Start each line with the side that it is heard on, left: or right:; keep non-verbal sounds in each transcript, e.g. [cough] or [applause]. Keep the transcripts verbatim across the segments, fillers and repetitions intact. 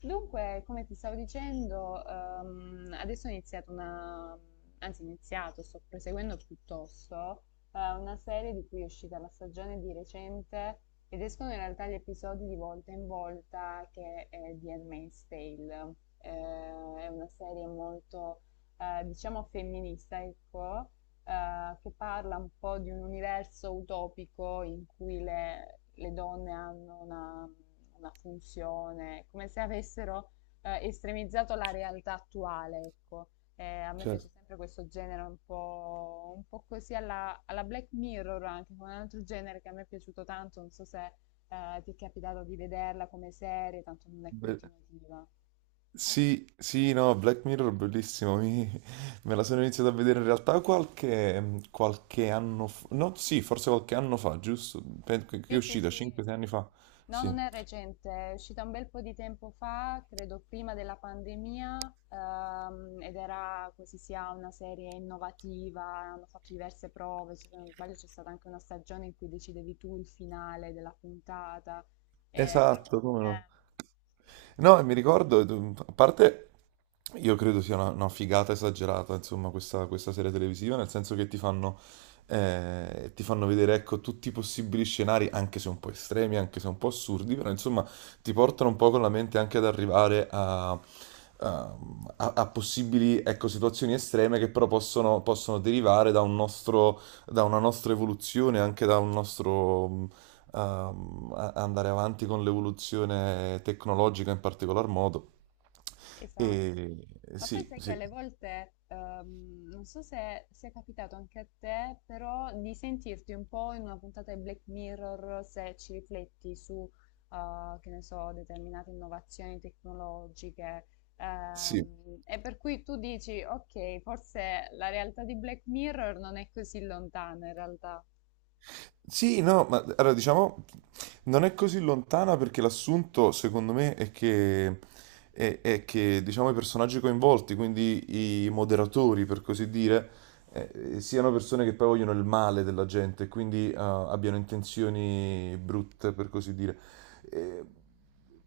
left: Dunque, come ti stavo dicendo, ehm, adesso ho iniziato una, anzi ho iniziato, sto proseguendo piuttosto, eh, una serie di cui è uscita la stagione di recente ed escono in realtà gli episodi di volta in volta, che è di Handmaid's Tale. Eh, è una serie molto, eh, diciamo, femminista, ecco, eh, che parla un po' di un universo utopico in cui le, le donne hanno una la funzione, come se avessero eh, estremizzato la realtà attuale, ecco. Eh, a me piace
right: Certo,
left: sempre questo genere un po', un po' così alla, alla Black Mirror, anche con un altro genere che a me è piaciuto tanto, non so se eh, ti è capitato di vederla come serie, tanto non è
right: be-
left: continuativa.
right: sì, sì, no, Black Mirror bellissimo, mi- me la sono iniziata a vedere in realtà qualche, qualche anno fa, no, sì, forse qualche anno fa, giusto? Pen- Che che è
left: Sì, sì,
right: uscita,
left: sì.
right: cinque sei anni fa,
left: No,
right: sì.
left: non è recente, è uscita un bel po' di tempo fa, credo prima della pandemia, ehm, ed era così, sia una serie innovativa, hanno fatto diverse prove, se non sbaglio c'è stata anche una stagione in cui decidevi tu il finale della puntata, eh, però...
right: Esatto, come no?
left: eh,
right: No, e mi ricordo, eh, a parte. Io credo sia una, una figata esagerata, insomma, questa, questa serie televisiva, nel senso che ti fanno, eh, ti fanno vedere, ecco, tutti i possibili scenari, anche se un po' estremi, anche se un po' assurdi, però insomma ti portano un po' con la mente anche ad arrivare a, a- a- a possibili, ecco, situazioni estreme che però possono, possono derivare da un nostro, da una nostra evoluzione, anche da un nostro mh, ehm, a- andare avanti con l'evoluzione tecnologica in particolar modo.
left: Esatto.
right: E
left: Ma poi
right: sì,
left: sai che
right: sì,
left: alle volte, ehm, non so se sia capitato anche a te, però di sentirti un po' in una puntata di Black Mirror se ci rifletti su, eh, che ne so, determinate innovazioni tecnologiche.
right: sì.
left: Ehm, e per cui tu dici, ok, forse la realtà di Black Mirror non è così lontana in realtà.
right: Sì, no, ma allora diciamo non è così lontana perché l'assunto, secondo me, è che, è, è che diciamo, i personaggi coinvolti, quindi i moderatori, per così dire, eh, siano persone che poi vogliono il male della gente, e quindi eh, abbiano intenzioni brutte, per così dire. Eh,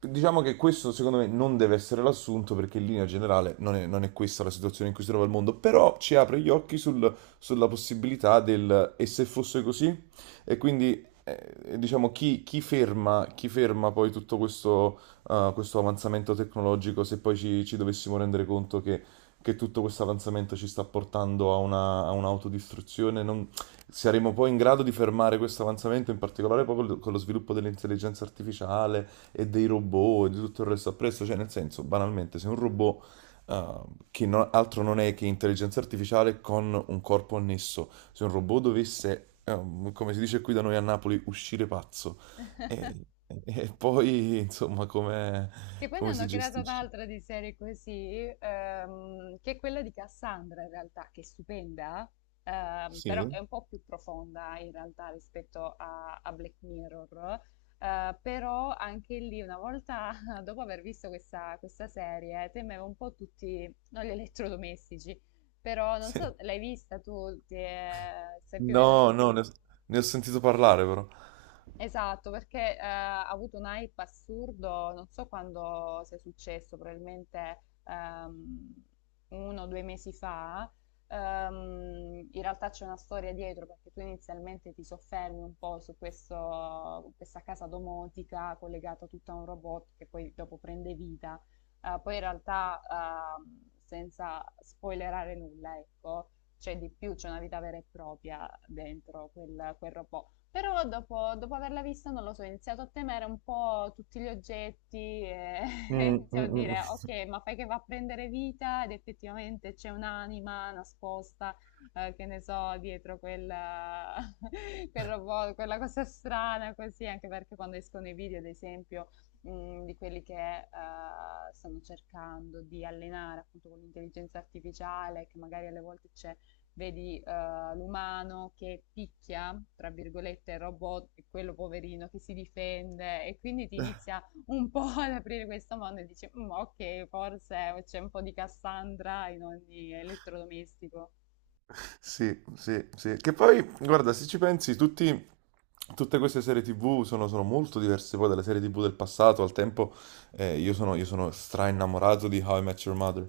right: diciamo che questo, secondo me, non deve essere l'assunto perché in linea generale non è, non è questa la situazione in cui si trova il mondo, però ci apre gli occhi sul- sulla possibilità del e se fosse così? E quindi eh, diciamo chi, chi ferma, chi ferma poi tutto questo, eh, questo avanzamento tecnologico se poi ci, ci dovessimo rendere conto che, che tutto questo avanzamento ci sta portando a una, a un'autodistruzione, non- saremo poi in grado di fermare questo avanzamento, in particolare poi col- con lo sviluppo dell'intelligenza artificiale e dei robot e di tutto il resto appresso, cioè nel senso, banalmente, se un robot Uh, che no- altro non è che intelligenza artificiale con un corpo annesso. Se un robot dovesse, um, come si dice qui da noi a Napoli, uscire pazzo, e, e poi insomma come,
left: Che poi ne
right: come
left: hanno
right: si
left: creata
right: gestisce?
left: un'altra di serie così, ehm, che è quella di Cassandra in realtà, che è stupenda, ehm, però è
right: Sì.
left: un po' più profonda in realtà rispetto a, a Black Mirror. Eh, però anche lì, una volta [laughs] dopo aver visto questa, questa serie, temevo un po' tutti, non gli elettrodomestici, però non
right: Sì.
left: so, l'hai vista tu? Ti è- sai più o meno di
right: No,
left: che cosa?
right: no, ne ho, ne ho sentito parlare però.
left: Esatto, perché eh, ha avuto un hype assurdo, non so quando sia successo, probabilmente ehm, uno o due mesi fa. Ehm, in realtà c'è una storia dietro, perché tu inizialmente ti soffermi un po' su questo- questa casa domotica collegata tutta a un robot che poi dopo prende vita. Eh, poi in realtà, ehm, senza spoilerare nulla, ecco, c'è di più, c'è una vita vera e propria dentro quel quel robot, però dopo, dopo averla vista, non lo so, ho iniziato a temere un po' tutti gli oggetti e [laughs]
right: Mm, mm,
left: iniziavo a
right: mm.
left: dire, ok, ma fai che va a prendere vita ed effettivamente c'è un'anima nascosta, eh, che ne so, dietro quella, [laughs] quel robot, quella cosa strana così, anche perché quando escono i video, ad esempio, mh, di quelli che eh, stanno cercando di allenare appunto con l'intelligenza artificiale, che magari alle volte c'è... Vedi, eh, l'umano che picchia, tra virgolette, il robot e quello poverino che si difende, e quindi ti inizia un po' [laughs] ad aprire questo mondo e dici, "Mm, ok, forse c'è un po' di Cassandra in ogni elettrodomestico."
right: Sì, sì, sì. Che poi, guarda, se ci pensi, tutti, tutte queste serie T V sono, sono molto diverse poi dalle serie T V del passato. Al tempo, eh, io sono, io sono stra innamorato di How I Met Your Mother,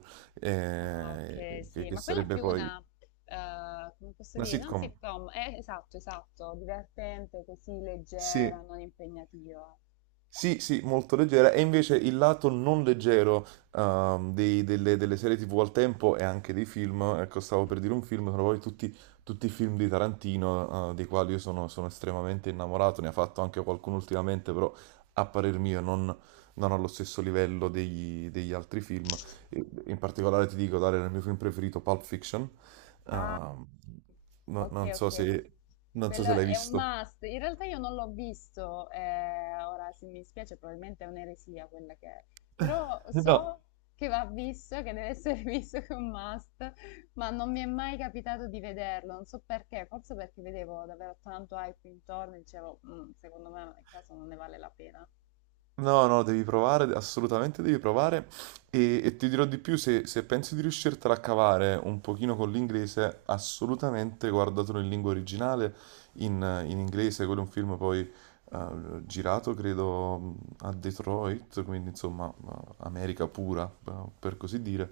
left: Ah,
right: eh,
left: ok,
right: che,
left: sì,
right: che
left: ma quella è
right: sarebbe
left: più
right: poi
left: una, eh, come posso
right: una
left: dire, non
right: sitcom.
left: sitcom, eh, esatto, esatto, divertente, così leggera,
right: Sì.
left: non impegnativa.
right: Sì, sì, molto leggera. E invece il lato non leggero ehm, dei- delle, delle serie T V al tempo e anche dei film, ecco, stavo per dire un film, sono poi tutti, tutti i film di Tarantino, eh, dei quali io sono, sono estremamente innamorato, ne ha fatto anche qualcuno ultimamente, però a parer mio non, non allo stesso livello degli, degli altri film. E- In particolare ti dico, Dario, il mio film preferito, Pulp Fiction. Ehm, no-
left: Ok,
right: non so
left: ok.
right: se, non so se
left: Quello
right: l'hai
left: è un
right: visto.
left: must. In realtà io non l'ho visto, eh, ora se mi spiace probabilmente è un'eresia quella che è. Però
right: No.
left: so che va visto, che deve essere [laughs] visto, che è un must, ma non mi è mai capitato di vederlo, non so perché, forse perché vedevo davvero tanto hype intorno e dicevo, "Mm, secondo me nel caso non ne vale la pena."
right: No, no, devi provare, assolutamente devi provare e, e ti dirò di più, se, se pensi di riuscirtela a cavare un pochino con l'inglese, assolutamente guardatelo in lingua originale, in, in inglese, quello è un film poi eh, girato, credo, a Detroit, quindi insomma eh, America pura, eh, per così dire.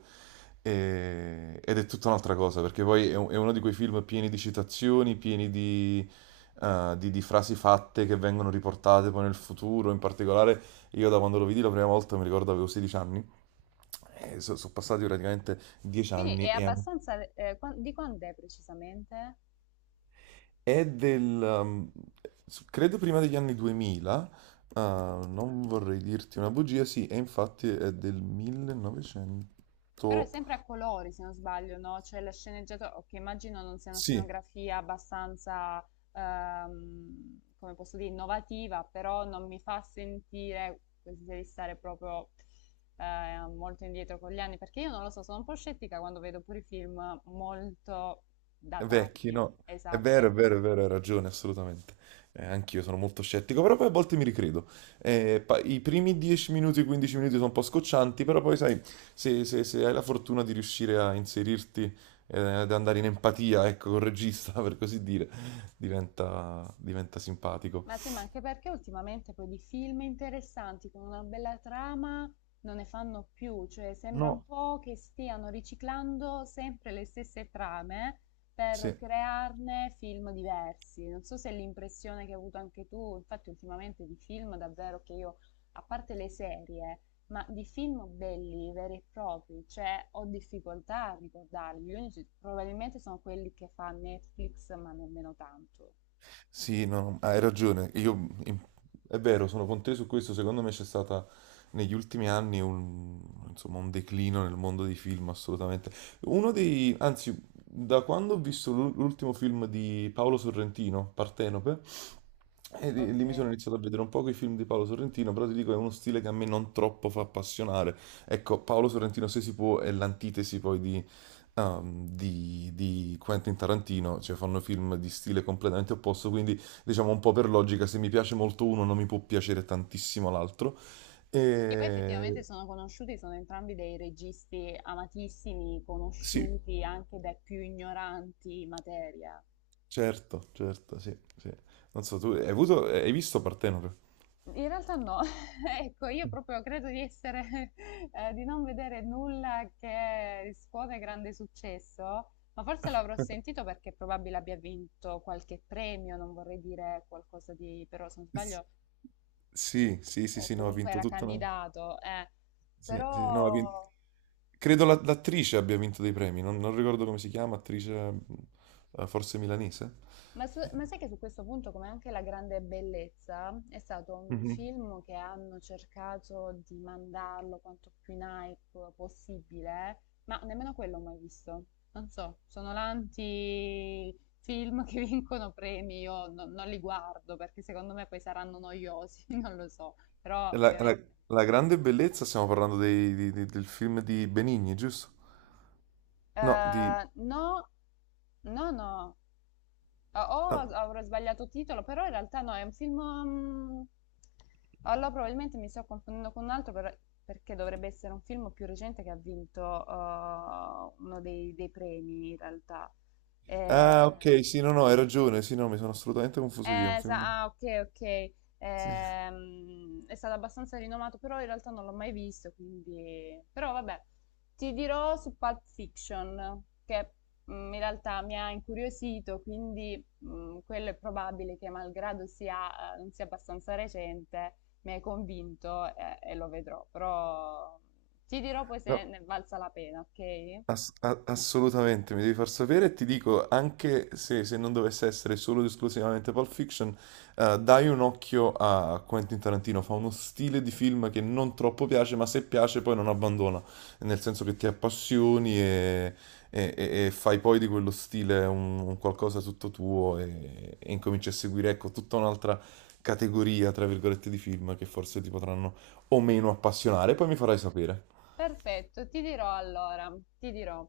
right: E- ed è tutta un'altra cosa, perché poi è, un- è uno di quei film pieni di citazioni, pieni di eh, di di frasi fatte che vengono riportate poi nel futuro, in particolare, io da quando lo vidi la prima volta mi ricordo avevo sedici anni, e so- sono passati praticamente dieci
left: Quindi è
right: anni e an-
left: abbastanza... eh, qua- di quando è precisamente?
right: È del, um, s- credo prima degli anni duemila. Ah, non vorrei dirti una bugia, sì, e infatti è del
left: Però è
right: millenovecento.
left: sempre a colori, se non sbaglio, no? Cioè la sceneggiatura, che immagino non sia una
right: Sì.
left: scenografia abbastanza, ehm, come posso dire, innovativa, però non mi fa sentire di stare proprio eh, molto indietro con gli anni, perché io non lo so, sono un po' scettica quando vedo pure i film molto
right: Vecchi,
left: datati.
right: no? È vero, è
left: Esatto.
right: vero, è vero, hai ragione, assolutamente. Eh, anch'io sono molto scettico, però poi a volte mi ricredo. Eh, pa- i primi dieci minuti, quindici minuti sono un po' scoccianti, però poi sai, se, se- se hai la fortuna di riuscire a inserirti, eh, ad andare in empatia, ecco, col regista, [laughs] per così dire, diventa, diventa simpatico.
left: Ma sì, ma anche perché ultimamente poi di film interessanti con una bella trama non ne fanno più, cioè sembra un
right: No.
left: po' che stiano riciclando sempre le stesse trame per
right: Sì.
left: crearne film diversi. Non so se è l'impressione che hai avuto anche tu, infatti ultimamente di film davvero che io, a parte le serie, ma di film belli, veri e propri, cioè ho difficoltà a ricordarli. Gli unici probabilmente sono quelli che fa Netflix, ma nemmeno tanto.
right: Sì, no, hai ragione. Io, in- è vero, sono con te su questo. Secondo me c'è stata negli ultimi anni un, insomma, un declino nel mondo dei film, assolutamente. Uno dei, anzi, da quando ho visto l'ul- l'ultimo film di Paolo Sorrentino, Partenope, e lì
left: Ok.
right: lì mi sono iniziato a vedere un po' i film di Paolo Sorrentino, però ti dico, è uno stile che a me non troppo fa appassionare. Ecco, Paolo Sorrentino, se si può, è l'antitesi poi di ehm, di, di Quentin Tarantino, cioè fanno film di stile completamente opposto, quindi diciamo un po' per logica, se mi piace molto uno non mi può piacere tantissimo l'altro.
left: Che poi effettivamente
right: E...
left: sono conosciuti, sono entrambi dei registi amatissimi,
right: Sì,
left: conosciuti anche dai più ignoranti in materia.
right: certo, certo, sì, sì. Non so, tu hai avuto, hai visto Partenope?
left: In realtà no, [laughs] ecco, io proprio credo di essere, [laughs] eh, di non vedere nulla che scuote grande successo, ma forse l'avrò sentito perché probabile abbia vinto qualche premio, non vorrei dire qualcosa di, però se non
right: S-
left: sbaglio,
right: Sì, sì, sì,
left: o
right: sì, no, ha
left: comunque
right: vinto
left: era
right: tutta una.
left: candidato, eh.
right: Sì, sì, no, ha vinto.
left: Però...
right: Credo la- l'attrice abbia vinto dei premi, non, non ricordo come si chiama, attrice mm, eh, forse milanese.
left: Ma, su- ma sai che su questo punto, come anche La Grande Bellezza, è stato un film che hanno cercato di mandarlo quanto più in hype possibile, ma nemmeno quello ho mai visto. Non so, sono l'anti-film che [laughs] vincono premi, io no- non li guardo perché secondo me poi saranno noiosi, [laughs] non lo so, però
right: La, la-
left: ovviamente.
right: la grande bellezza, stiamo parlando dei- di- di- del film di Benigni, giusto? No, di,
left: Eh, no, no, no. O
right: no.
left: avrò sbagliato titolo, però in realtà no, è un film... mm, allora probabilmente mi sto confondendo con un altro, però- perché dovrebbe essere un film più recente che ha vinto eh, uno dei, dei premi in realtà. Eh,
right: Ah, ok, sì, no, no, hai ragione, sì, no, mi sono assolutamente confuso io, è un
left: eh,
right: film.
left: sa- ah, ok, ok.
right: Sì.
left: Ehm, è stato abbastanza rinomato, però in realtà non l'ho mai visto, quindi... Però vabbè, ti dirò su Pulp Fiction, che mm, in realtà mi ha incuriosito, quindi mm, quello è probabile che malgrado sia, eh, non sia abbastanza recente, mi hai convinto, eh, e lo vedrò, però ti dirò poi se
right: No,
left: ne è valsa la pena, ok?
right: Ass- a- assolutamente, mi devi far sapere e ti dico, anche se, se non dovesse essere solo ed esclusivamente Pulp Fiction, eh, dai un occhio a Quentin Tarantino, fa uno stile di film che non troppo piace, ma se piace poi non abbandona, nel senso che ti appassioni e, e- e- e fai poi di quello stile un, un qualcosa tutto tuo e, e incominci a seguire, ecco, tutta un'altra categoria, tra virgolette, di film che forse ti potranno o meno appassionare, poi mi farai sapere.
left: Perfetto, ti dirò allora, ti dirò.